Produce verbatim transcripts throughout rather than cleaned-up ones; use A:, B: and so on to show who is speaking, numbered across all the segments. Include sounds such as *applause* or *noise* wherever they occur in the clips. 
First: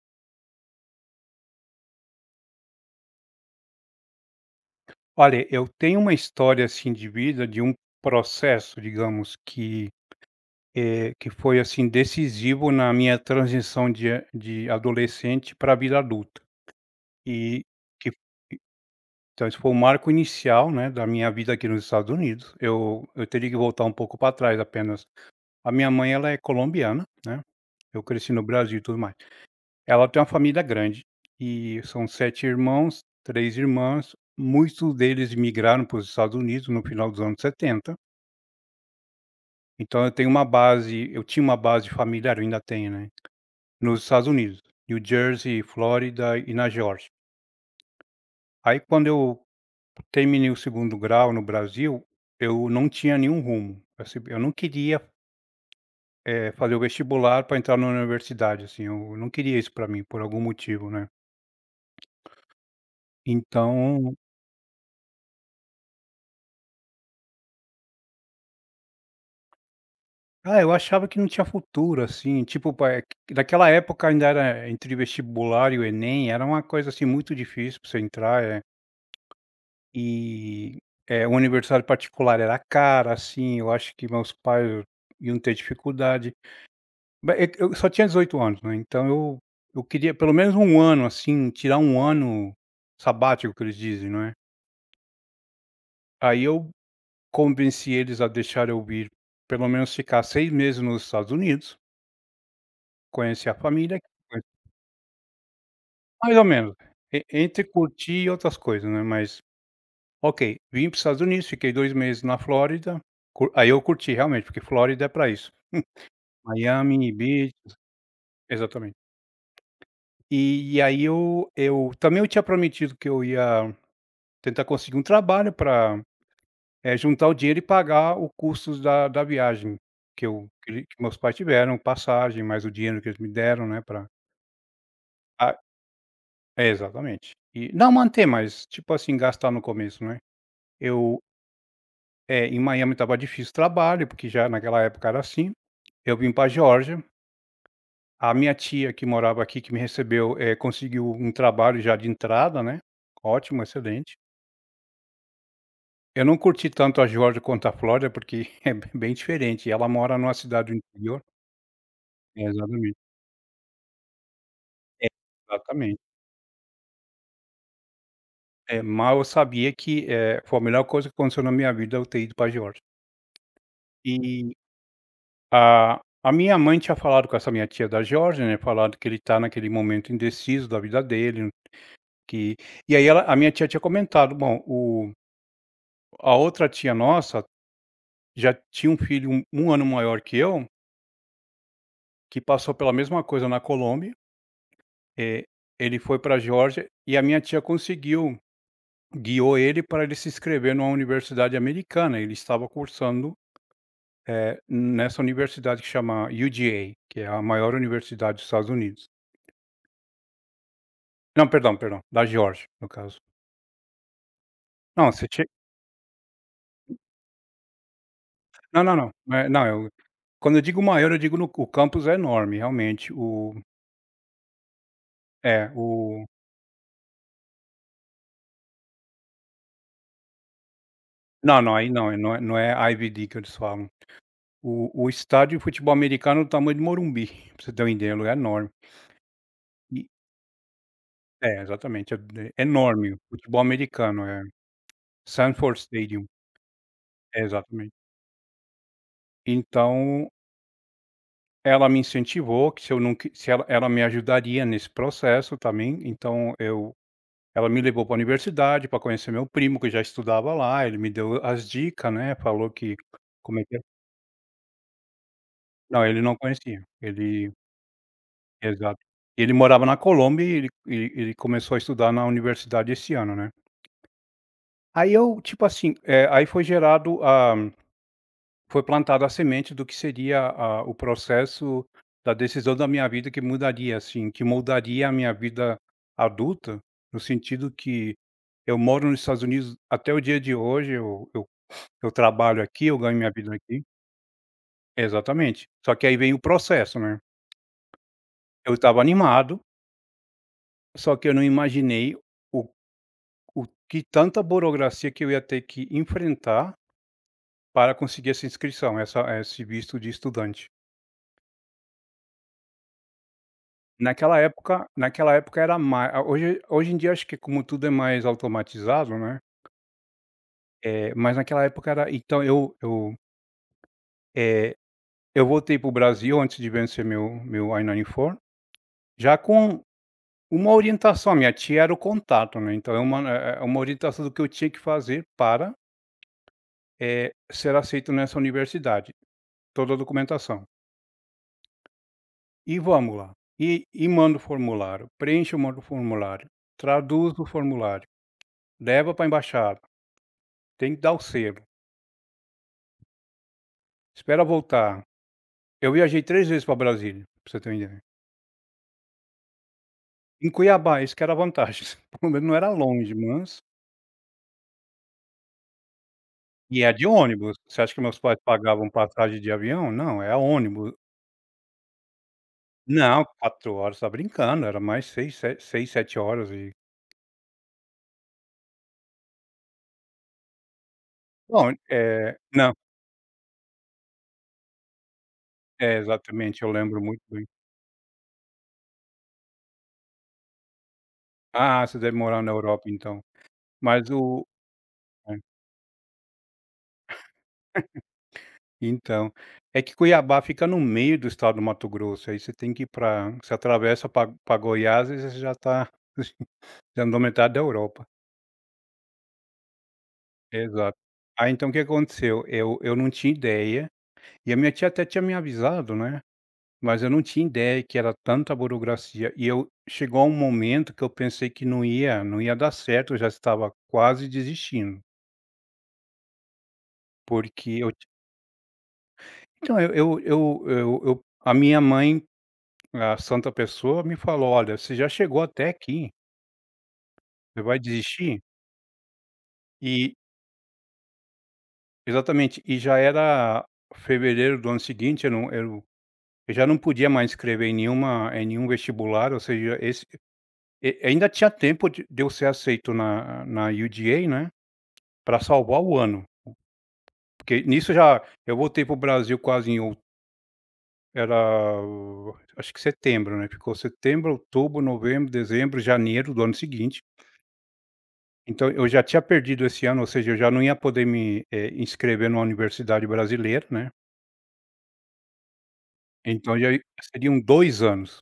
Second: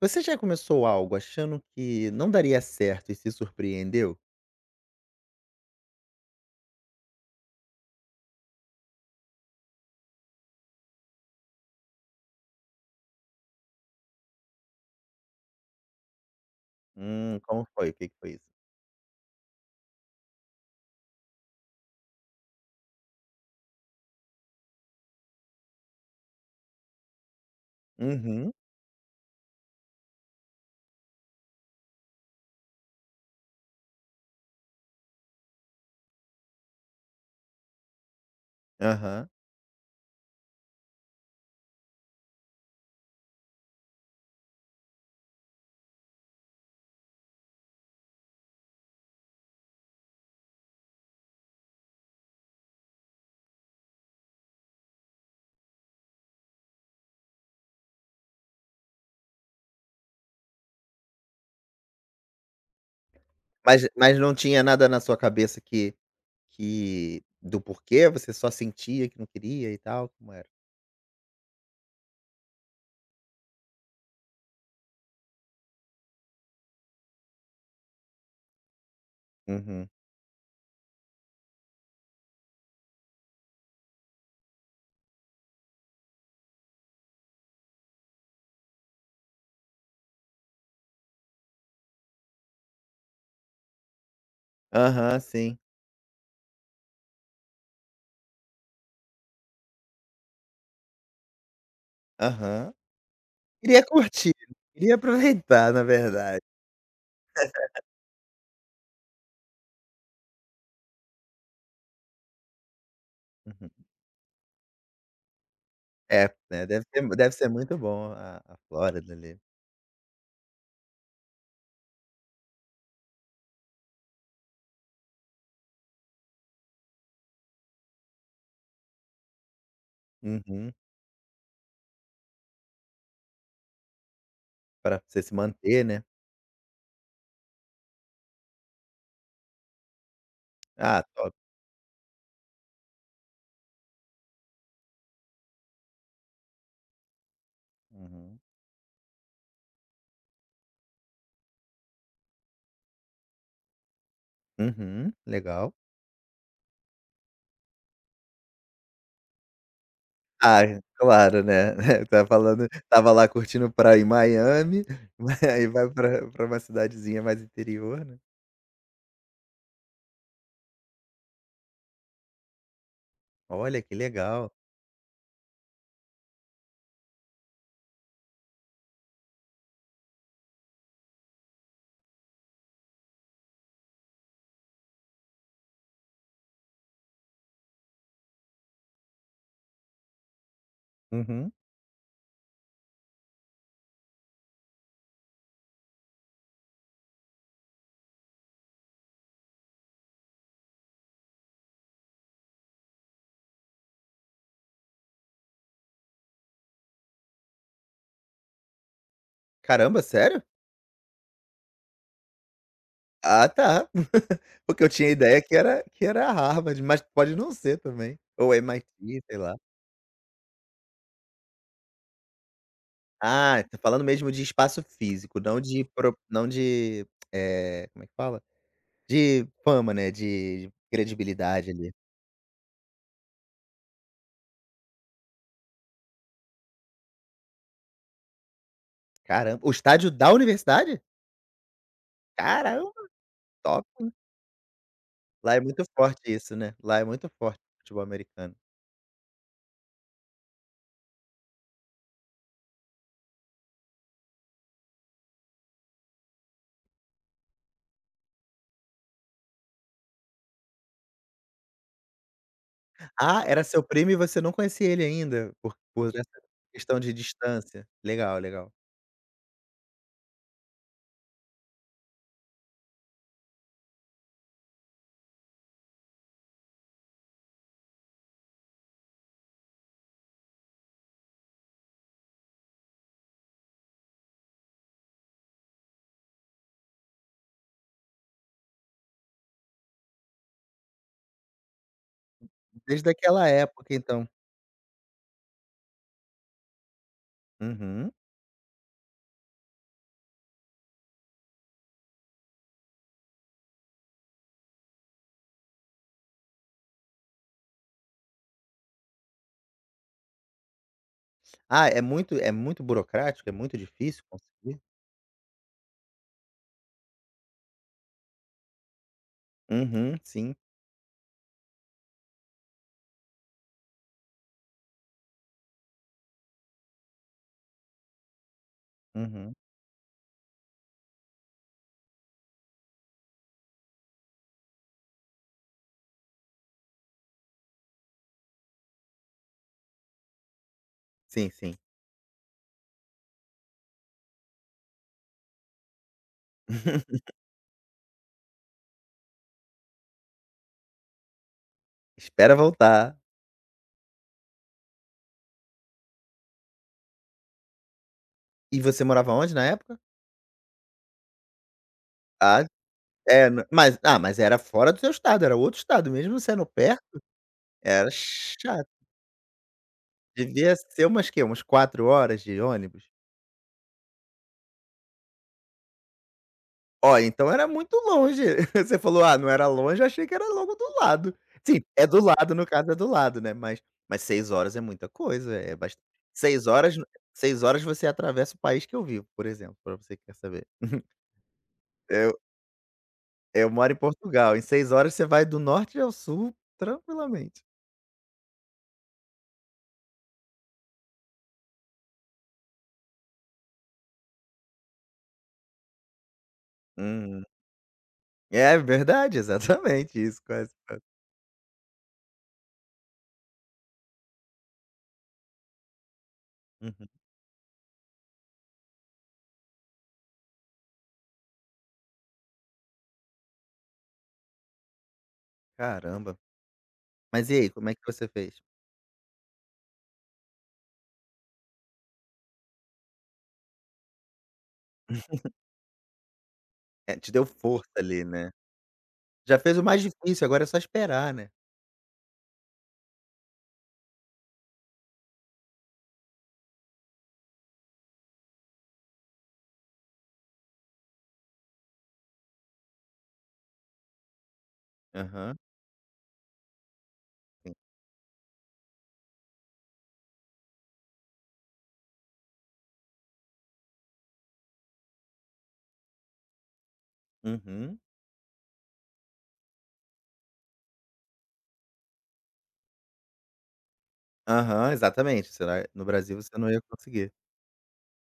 A: Você já começou algo achando que não daria certo e se surpreendeu?
B: Olha, eu tenho uma história, assim, de vida, de um processo, digamos, que, eh, que foi, assim, decisivo na minha transição de de adolescente para a vida adulta.
A: Hum,
B: E
A: como foi? O que
B: que
A: que foi isso?
B: então isso foi o marco inicial, né, da minha vida aqui nos Estados Unidos. Eu eu teria que voltar um pouco para trás apenas. A minha mãe, ela é colombiana, né, eu cresci no
A: Uhum,
B: Brasil e tudo mais. Ela tem uma família grande e são sete irmãos, três irmãs, muitos deles migraram para os Estados Unidos no final dos anos setenta.
A: aham.
B: Então eu tenho uma base eu tinha uma base familiar, eu ainda tenho, né, nos Estados Unidos, New Jersey, Flórida e na Geórgia. Aí quando eu terminei o segundo grau no Brasil, eu não tinha nenhum rumo, assim, eu não queria, eh, fazer o vestibular para entrar na universidade, assim, eu não queria isso para mim, por algum motivo, né.
A: Mas
B: Então,
A: mas não tinha nada na sua cabeça que que do porquê, você só sentia que não queria e tal, como era?
B: ah, eu achava que não tinha futuro, assim, tipo, pa eh, naquela época ainda era entre vestibular e o Enem, era uma coisa, assim, muito difícil para você entrar. eh
A: Uhum.
B: E, eh, o aniversário particular era caro, assim, eu acho que meus pais iam ter dificuldade. Ba é que eu só tinha dezoito anos, né, então eu eu queria pelo menos um ano, assim, tirar um ano sabático que eles dizem, não é.
A: Aham, sim.
B: Aí eu convenci eles a deixar eu vir, pelo menos ficar seis meses nos Estados Unidos,
A: Aham.
B: conhecer a
A: Queria
B: família,
A: curtir, queria aproveitar, na
B: mais
A: verdade.
B: ou menos, e entre curtir e outras coisas, né, mas ok, vim para os Estados Unidos, fiquei dois meses na Flórida, cu aí
A: Uhum.
B: eu curti realmente, porque Flórida é para isso. *laughs*
A: É, né, deve ser
B: Miami
A: deve ser
B: Beach,
A: muito bom a a
B: exatamente.
A: Flórida ali.
B: E e aí eu eu também eu tinha prometido que eu ia tentar conseguir um trabalho para juntar o dinheiro e pagar o custos da da viagem que eu que
A: Uhum.
B: ele que meus pais tiveram, passagem, mais o dinheiro que eles me deram, né, pra
A: Pra você se
B: a
A: manter, né.
B: exatamente. E não manter, mas tipo assim, gastar no começo, né.
A: Ah,
B: Eu
A: top.
B: É, em Miami estava difícil o trabalho, porque já naquela época era assim. Eu vim para Geórgia, a
A: Uhum.
B: minha tia que morava aqui, que me recebeu, eh, conseguiu um trabalho já de entrada, né, ótimo, excelente.
A: Uhum, legal.
B: Eu não curti tanto a Geórgia quanto a Flórida, porque *laughs* é bem diferente, ela mora numa
A: Ah,
B: cidade do interior.
A: claro, né. *laughs* Tá
B: É,
A: falando,
B: Exatamente.
A: tava lá curtindo praia em Miami,
B: É,
A: *laughs* mas aí vai
B: exatamente.
A: pra pra uma cidadezinha mais interior, né.
B: É, mal eu sabia que, eh, foi a melhor coisa que aconteceu na minha vida eu ter ido para Geórgia.
A: Olha, que
B: E
A: legal.
B: a a minha mãe tinha falado com essa minha tia da Geórgia, né, falado que ele está naquele momento indeciso da vida dele. Que E aí ela a minha tia tinha comentado, bom, o a outra tia nossa já tinha um filho um um ano maior que eu,
A: Uhum.
B: que passou pela mesma coisa na Colômbia, eh, ele foi pra Geórgia e a minha tia conseguiu guiou ele para ele se inscrever numa universidade americana, ele estava cursando, eh, nessa universidade que chama U G A, que é a maior universidade dos Estados Unidos.
A: Caramba, sério?
B: Não, perdão, perdão, da Geórgia, no caso.
A: Ah, tá. *laughs* Porque eu tinha
B: Não, você
A: ideia que era que era Harvard, mas pode não ser também, ou
B: Não, não, não.
A: M I T, sei
B: Eh,
A: lá.
B: não, eu quando eu digo maior, eu digo, no o campus é enorme, realmente. O
A: Ah, tá falando mesmo de espaço físico, não
B: é,
A: de pro
B: o
A: não de, eh, como é que fala? De fama, né, de
B: não,
A: credibilidade
B: não, aí
A: ali.
B: não, é, não é não é I V D que eles falam. O o estádio de futebol americano é do tamanho de Morumbi, *laughs* pra você ter uma ideia, o lugar é enorme.
A: Caramba, o
B: E
A: estádio da universidade?
B: É, exatamente, é é
A: Caramba,
B: enorme. O futebol
A: top.
B: americano, é.
A: Lá é
B: Sanford
A: muito
B: Stadium,
A: forte isso, né, lá é muito
B: é,
A: forte o
B: exatamente.
A: futebol americano.
B: Então, ela me incentivou que se eu não, que se ela ela me ajudaria nesse processo também, então eu. Ela me levou para a universidade para conhecer meu primo que já estudava lá, ele me deu as dicas, né, falou que,
A: Ah,
B: como
A: era
B: é que é,
A: seu primo e você não conhecia ele ainda, por
B: não,
A: por
B: ele
A: essa
B: não conhecia,
A: questão de
B: ele,
A: distância. Legal, legal.
B: exato. Ele morava na Colômbia e ele e ele começou a estudar na universidade esse ano, né. Aí eu, tipo assim, eh, aí foi gerado a foi plantada a semente do que seria a o processo da decisão da minha vida que mudaria, assim, que moldaria a minha vida adulta, no sentido que eu moro nos Estados Unidos até o dia de hoje. Eu eu Eu trabalho aqui, eu
A: Desde
B: ganho minha
A: aquela
B: vida aqui.
A: época então.
B: Exatamente. Só que aí vem o processo, né.
A: Uhum.
B: Eu estava animado, só que eu não imaginei o o que tanta burocracia que eu ia ter que enfrentar para conseguir essa inscrição, essa esse visto de estudante.
A: Ah, é muito é muito burocrático, é muito difícil
B: Naquela
A: conseguir?
B: época naquela época era mais. hoje hoje em dia acho que como tudo é mais automatizado, né,
A: Uhum, sim.
B: eh, mas naquela época era. Então eu eu, eh, eu voltei para o Brasil antes de vencer meu meu I noventa e quatro, já
A: Uhum.
B: com uma orientação. Minha tia era o contato, né, então é uma é é uma orientação do que eu tinha que fazer para, eh, ser aceito nessa universidade, toda a documentação.
A: Sim, sim.
B: E vamos lá, e e manda o formulário, preenche, o manda o formulário,
A: *laughs*
B: traduz o formulário, leva para a embaixada, tem que dar o selo,
A: Espera voltar.
B: espera voltar. Eu viajei três vezes para Brasília, para você ter uma ideia.
A: E você morava onde na época?
B: Em Cuiabá, isso que era a vantagem, *laughs* pelo menos não
A: Ah,
B: era longe,
A: é,
B: mas
A: n mas ah, mas era fora do seu estado, era outro estado, mesmo sendo
B: e é de
A: perto,
B: ônibus. Você acha que
A: era
B: meus pais pagavam
A: chato.
B: passagem de avião? Não, é
A: Devia
B: ônibus.
A: ser umas, que umas quatro horas de ônibus?
B: Não, quatro horas, tá brincando, era mais seis, se seis, sete horas. E
A: Olha, então era muito longe. *laughs* Você falou: "Ah, não era longe", eu achei que era logo do lado.
B: bom,
A: Sim, é do
B: é,
A: lado, no
B: não,
A: caso é do lado, né, mas mas seis horas é muita coisa, é
B: é,
A: bastante
B: exatamente,
A: seis
B: eu
A: horas.
B: lembro muito bem.
A: Seis horas você atravessa o país que eu vivo, por exemplo, para você que quer saber. *laughs*
B: Ah, você deve
A: Eu
B: morar na Europa então.
A: eu moro em
B: Mas o
A: Portugal, em seis horas você
B: é,
A: vai do norte ao sul tranquilamente.
B: então, é que Cuiabá fica no meio do estado do Mato Grosso, aí você tem que ir pra você atravessa para pra Goiás e você já está *laughs* já andou
A: Uhum.
B: metade da Europa.
A: É verdade, *laughs* exatamente isso, quase.
B: Exato. Aí então o que aconteceu, eu eu não tinha ideia, e a minha tia até tinha me avisado, né. Mas
A: Uhum.
B: eu não tinha ideia que era tanta burocracia e eu chegou a um momento que eu pensei que não ia não ia dar certo, eu já estava quase desistindo.
A: Caramba. Mas e aí,
B: Porque
A: como
B: eu
A: é que
B: ti
A: você fez?
B: Então, eu eu eu eu eu a minha mãe, a santa pessoa, me falou: "Olha, você já chegou até aqui,
A: É, te deu
B: você vai
A: força ali,
B: desistir?"
A: né. Já fez o mais
B: E
A: difícil, agora é só esperar, né.
B: exatamente, e já era fevereiro do ano seguinte. Eu não eu eu já não podia mais escrever em nenhuma em nenhum vestibular, ou seja, esse e ainda tinha tempo de de eu ser aceito na na U D A, né, para
A: Aham.
B: salvar o ano, porque nisso já eu voltei pro Brasil quase em out era o- acho que setembro, né, ficou setembro, outubro, novembro, dezembro, janeiro do ano seguinte.
A: Uhum.
B: Então eu já tinha perdido esse ano, ou seja, eu já não ia poder me, eh, inscrever numa universidade brasileira, né,
A: Aham, exatamente, será no Brasil você
B: então já
A: não ia conseguir.
B: seriam dois anos.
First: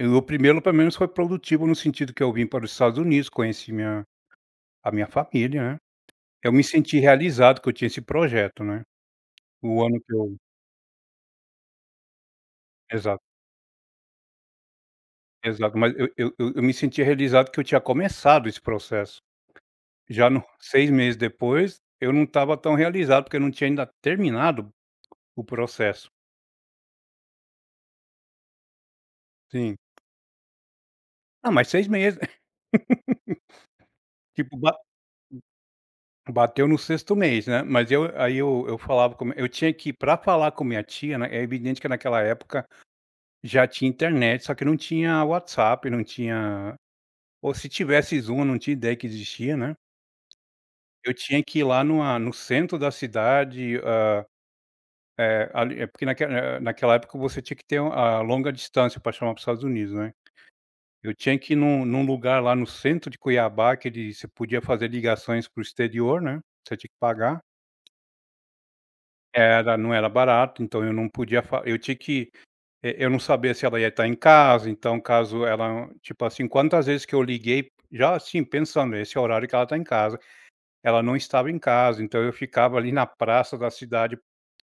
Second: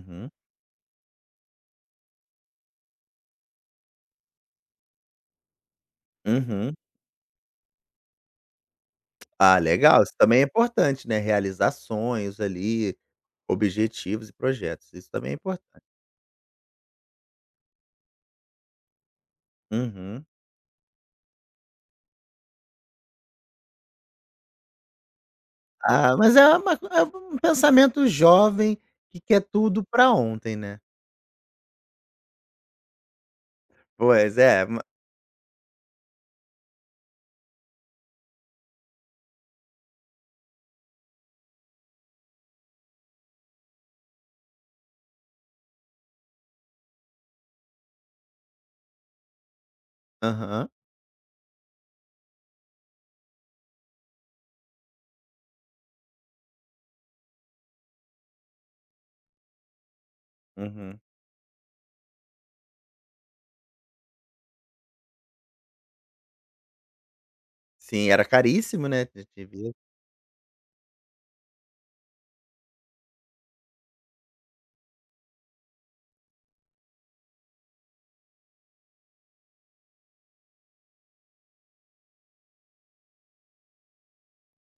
B: E o primeiro pelo menos foi produtivo no sentido que eu vim para os Estados Unidos, conheci minha a minha família, né. Eu me
A: uhum.
B: senti realizado que eu tinha esse projeto, né,
A: Ah,
B: o ano
A: legal, isso
B: que eu
A: também é importante, né, realizar sonhos ali,
B: exato.
A: objetivos e projetos, isso também é
B: Exato,
A: importante.
B: mas eu eu eu eu me sentia realizado que eu tinha começado esse processo.
A: Uhum.
B: Já no seis meses depois, eu não estava tão realizado, porque eu não tinha ainda terminado o processo.
A: Ah, mas é uma é um pensamento jovem que quer
B: Sim.
A: tudo pra ontem, né.
B: Ah, mas seis meses, *laughs*
A: Pois
B: tipo,
A: é,
B: ba
A: ma
B: bateu no sexto mês, né. Mas eu, aí eu eu falava com, eu tinha que para falar com minha tia, né, é evidente que naquela época já tinha internet, só que não tinha WhatsApp, não tinha, ou se tivesse Zoom, eu não tinha ideia que existia, né.
A: aham,
B: Eu tinha que ir lá numa no centro da cidade. É, ali é porque naquela naquela época você tinha que ter um- a longa distância para chamar para os Estados Unidos, né.
A: uhum.
B: Eu tinha que ir num num lugar lá no centro de Cuiabá que ele você podia fazer ligações para o exterior, né, você tinha que pagar.
A: Sim, era caríssimo, né, te T V.
B: Era não era barato, então eu não podia fa eu tinha que eh, eu não sabia se ela ia estar em casa, então, caso ela, tipo assim, quantas vezes que eu liguei já assim pensando, esse é o horário que ela está em casa, ela não estava em casa, então eu ficava ali na praça da cidade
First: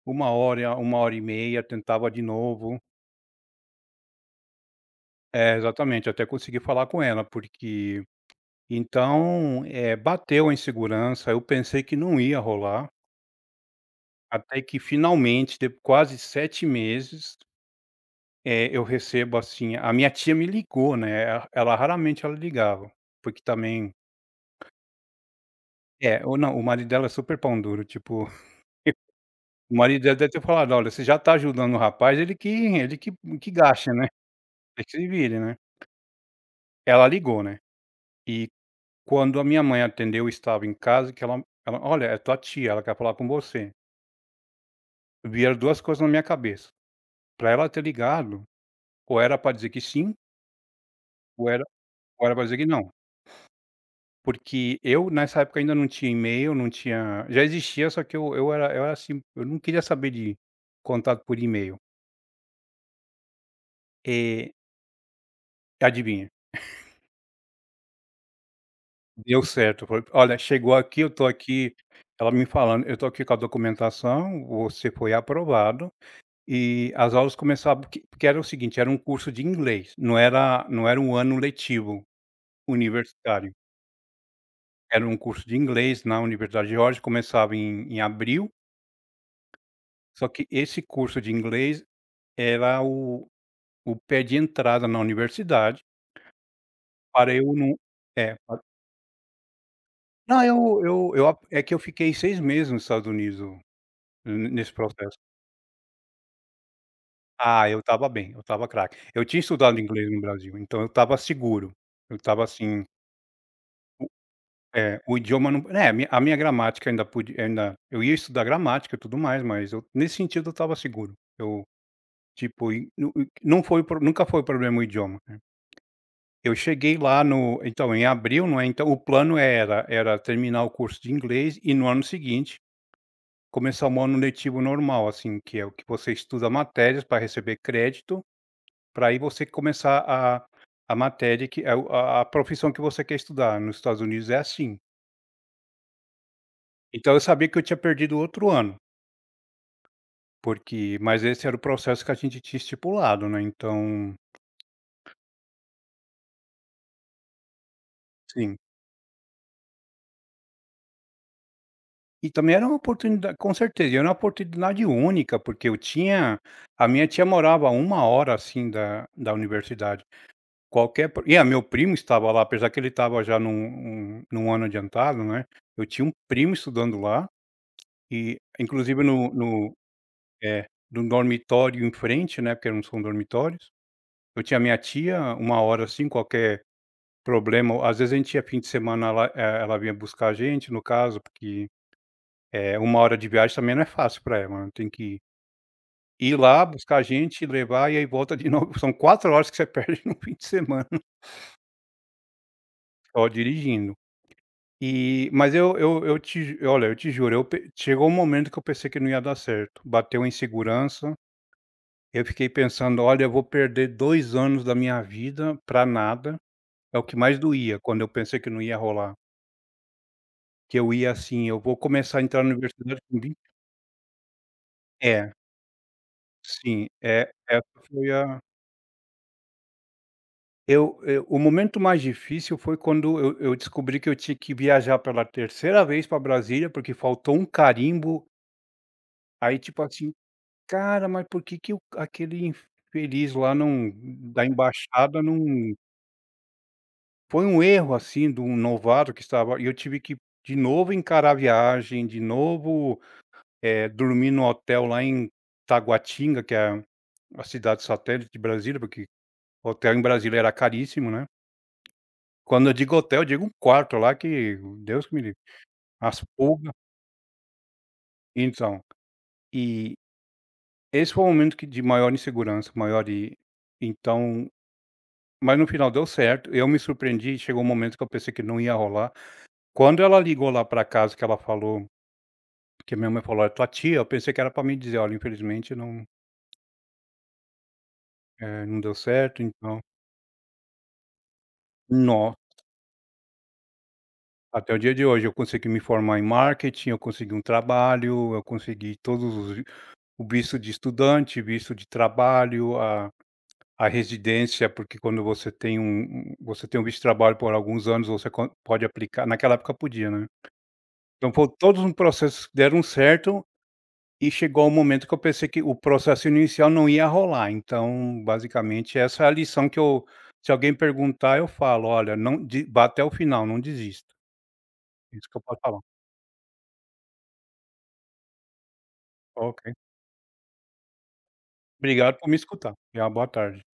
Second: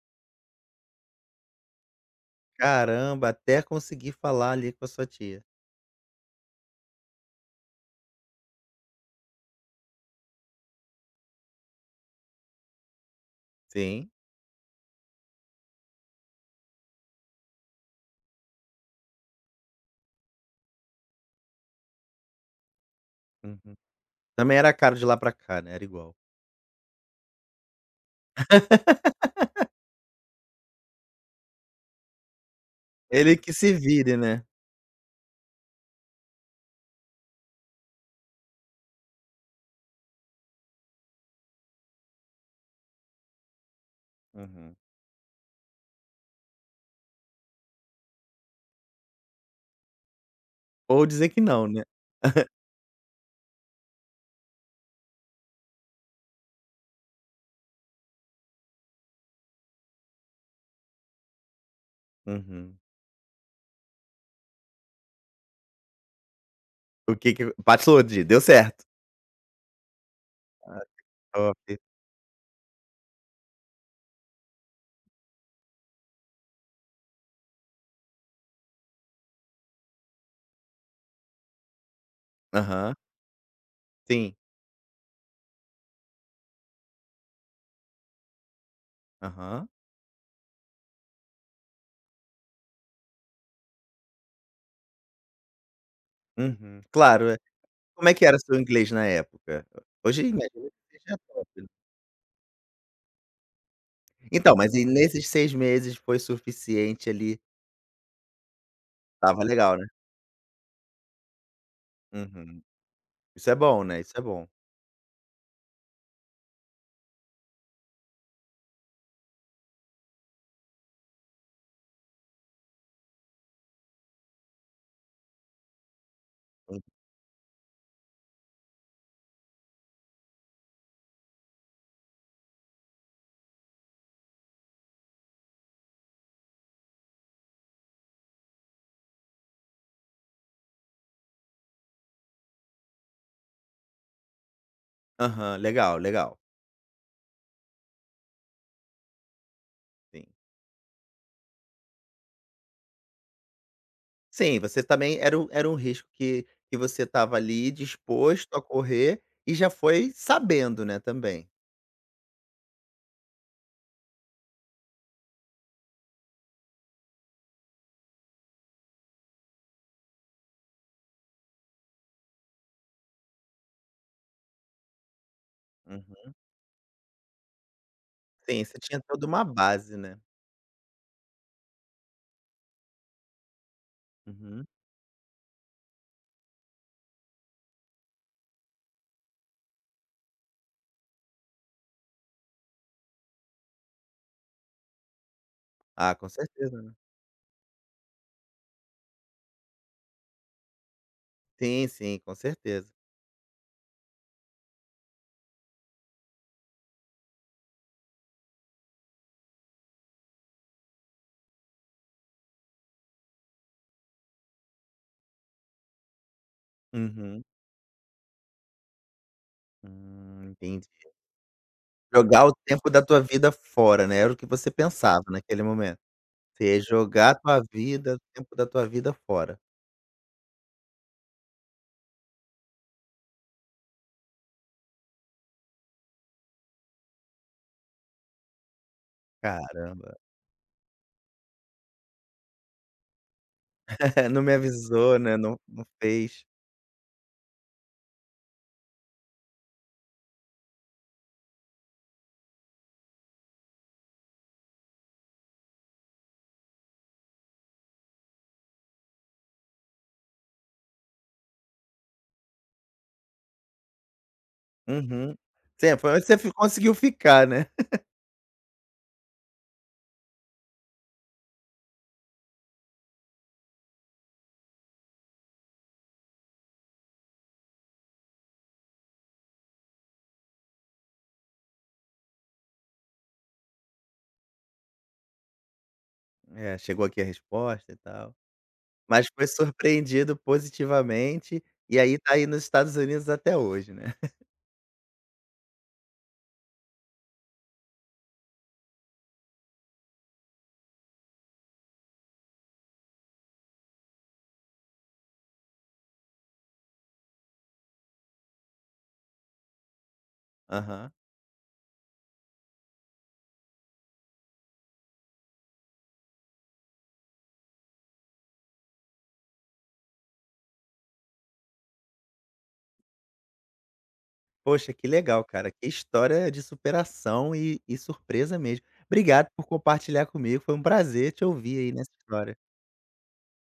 B: uma hora, uma hora e meia, tentava de novo.
A: Caramba, até conseguir falar ali com a sua tia.
B: É, exatamente, até consegui falar com ela. Porque então, eh, bateu a insegurança, eu pensei que não ia rolar,
A: Sim,
B: até que finalmente, de quase sete meses, eh, eu recebo, assim, a minha tia me ligou, né, ela ela raramente ela ligava, porque
A: uhum.
B: também
A: Também era caro de lá pra cá, né, era igual.
B: é, ou não, o marido dela é super pão duro, tipo, *laughs* o marido dela deve ter falado: "Olha, você já tá ajudando o rapaz, ele que, ele que
A: Ele
B: que
A: que se
B: gasta, né,
A: vire, né.
B: ele que se vire, né". Ela ligou, né. E quando a minha mãe atendeu, eu estava em casa, que ela ela: "Olha, é tua tia, ela quer falar com você".
A: Uhum.
B: Vieram duas coisas na minha cabeça. Para ela ter ligado, ou era para dizer que sim,
A: Ou dizer que
B: ou era
A: não, né.
B: ou era pra dizer que não. Porque eu, nessa época, ainda não tinha e-mail, não tinha já existia, só que eu eu era eu era assim, eu não queria saber de contato por e-mail.
A: Uhum.
B: Eh, Adivinha?
A: O que que passou de deu certo.
B: Deu certo. Foi: "Olha, chegou
A: Ah.
B: aqui, eu tô
A: Top.
B: aqui", ela me falando: "Eu tô aqui com a documentação, você foi aprovado". E as aulas começavam porque porque era o seguinte, era um curso de inglês, não era não era um ano letivo
A: Aham.
B: universitário,
A: Sim.
B: era um curso de inglês na Universidade de Geórgia, começava em em abril,
A: Aham.
B: só que esse curso de inglês era o o pé de entrada na universidade,
A: Uhum. Claro,
B: para
A: é.
B: eu não
A: Como é que
B: é,
A: era seu
B: para
A: inglês na época? Hoje
B: não,
A: imagino
B: eu
A: que
B: eu
A: seja
B: eu a
A: top,
B: é
A: né.
B: que eu fiquei seis meses nos Estados Unidos ne
A: Então,
B: nesse
A: mas e
B: processo.
A: nesses seis meses foi suficiente ali.
B: Ah, eu estava bem, eu estava craque. Eu tinha
A: Tava legal,
B: estudado
A: né.
B: inglês no Brasil, então eu estava seguro, eu estava
A: Uhum.
B: assim.
A: Isso é bom, né, isso é bom.
B: É, o idioma não é, a minha a minha gramática ainda pude, ainda eu ia estudar gramática e tudo mais, mas eu nesse sentido eu estava seguro. Eu, tipo, e nu e não foi o pro nunca foi o problema o idioma, né. Eu cheguei lá no então em abril, não é, então o plano era era terminar o curso de inglês e no ano seguinte começar um ano letivo normal, assim, que é o que você estuda matérias para receber crédito, para aí você começar a a matéria que é o a a profissão que você quer estudar. Nos Estados Unidos é assim.
A: Aham, legal, legal.
B: Então eu sabia que eu tinha perdido outro ano.
A: Sim.
B: Porque mas esse era o processo que a gente tinha estipulado, né, então
A: Sim, você também era um era um risco que que você estava ali disposto
B: sim.
A: a correr e já foi sabendo, né, também.
B: E também era uma oportunidade, com certeza, e era uma oportunidade única, porque eu tinha a minha tia morava a uma hora, assim, da da universidade. Qualquer pro e a Meu primo estava lá, apesar que ele estava já num num num ano adiantado, né, eu tinha um
A: Uhum.
B: primo estudando lá, e
A: Sim, você tinha
B: inclusive
A: toda
B: no
A: uma
B: no
A: base, né.
B: é, no dormitório em frente, né, porque não são dormitórios, eu tinha a
A: Uhum.
B: minha tia uma hora, assim, qualquer problema. Às vezes a gente ia fim de semana, ela eh, ela vinha buscar a gente no caso, porque é uma hora de viagem, também não é fácil para ela, né, tem que
A: Ah, com
B: ir lá,
A: certeza, né.
B: buscar a gente, levar e aí volta de novo, *laughs* são quatro horas que você perde no fim de semana
A: Sim, sim, com certeza.
B: *laughs* só dirigindo. E mas eu eu eu te ju- olha, eu te juro, eu pe chegou um momento que eu pensei que não ia dar certo, bateu a insegurança, eu fiquei pensando: "Olha, eu vou perder dois anos da minha vida pra nada", é o que mais
A: Uhum.
B: doía quando eu pensei que não ia rolar,
A: Hum,
B: que
A: entendi.
B: eu ia assim: "Eu vou começar a entrar
A: Jogar
B: na
A: o tempo
B: universidade
A: da
B: com..."
A: tua vida fora, né, era o que você pensava
B: É,
A: naquele momento. Você ia
B: sim, é,
A: jogar a tua
B: essa foi
A: vida, o
B: a
A: tempo da tua vida fora.
B: eu eu o momento mais difícil foi quando eu eu descobri que eu tinha que viajar pela terceira vez para Brasília, porque faltou um carimbo, aí tipo assim:
A: Caramba.
B: "Cara, mas por que que o aquele infeliz lá não
A: *laughs* Não
B: da
A: me avisou,
B: embaixada
A: né, não
B: não",
A: não fez.
B: foi um erro, assim, de um novato que estava, e eu tive que de novo encarar a viagem, de novo, eh, dormir no hotel lá em Taguatinga, que é a a cidade satélite de Brasília, porque hotel em Brasília era caríssimo, né. Quando eu digo hotel, eu digo um quarto lá que Deus que me
A: Uhum.
B: livre,
A: Sim, foi
B: as
A: onde você fi
B: pulgas,
A: conseguiu ficar, né. *laughs*
B: então, e esse foi o momento que de maior insegurança, maior de, então, mas no final deu certo, eu me surpreendi, chegou um momento que eu pensei que não ia rolar. Quando ela ligou lá pra casa que ela falou, que a minha mãe falou: "Olha, tua tia", eu pensei que era pra me dizer: "Olha, infelizmente não,
A: É, chegou aqui a resposta e tal.
B: eh, não deu
A: Mas
B: certo",
A: foi
B: então
A: surpreendido positivamente, e aí tá
B: no
A: aí nos Estados Unidos até hoje, né. *laughs*
B: até o dia de hoje eu consegui me formar em marketing, eu consegui um trabalho, eu consegui todos os, o visto de estudante, visto de trabalho, a A residência, porque quando você tem um um você tem um visto de trabalho por alguns anos, você quan pode aplicar, naquela época podia, né.
A: Aham.
B: Então foi todos os processos que deram certo e chegou o momento que eu pensei que o processo inicial não ia rolar. Então, basicamente, essa é a lição que eu se alguém perguntar, eu falo: "Olha, não de vá até o final, não desista".
A: Poxa, que
B: Isso que eu
A: legal,
B: posso
A: cara.
B: falar.
A: Que história de superação e e surpresa mesmo. Obrigado por
B: Ok.
A: compartilhar comigo, foi um prazer te ouvir aí nessa
B: Obrigado por me
A: história.
B: escutar. E uma boa tarde.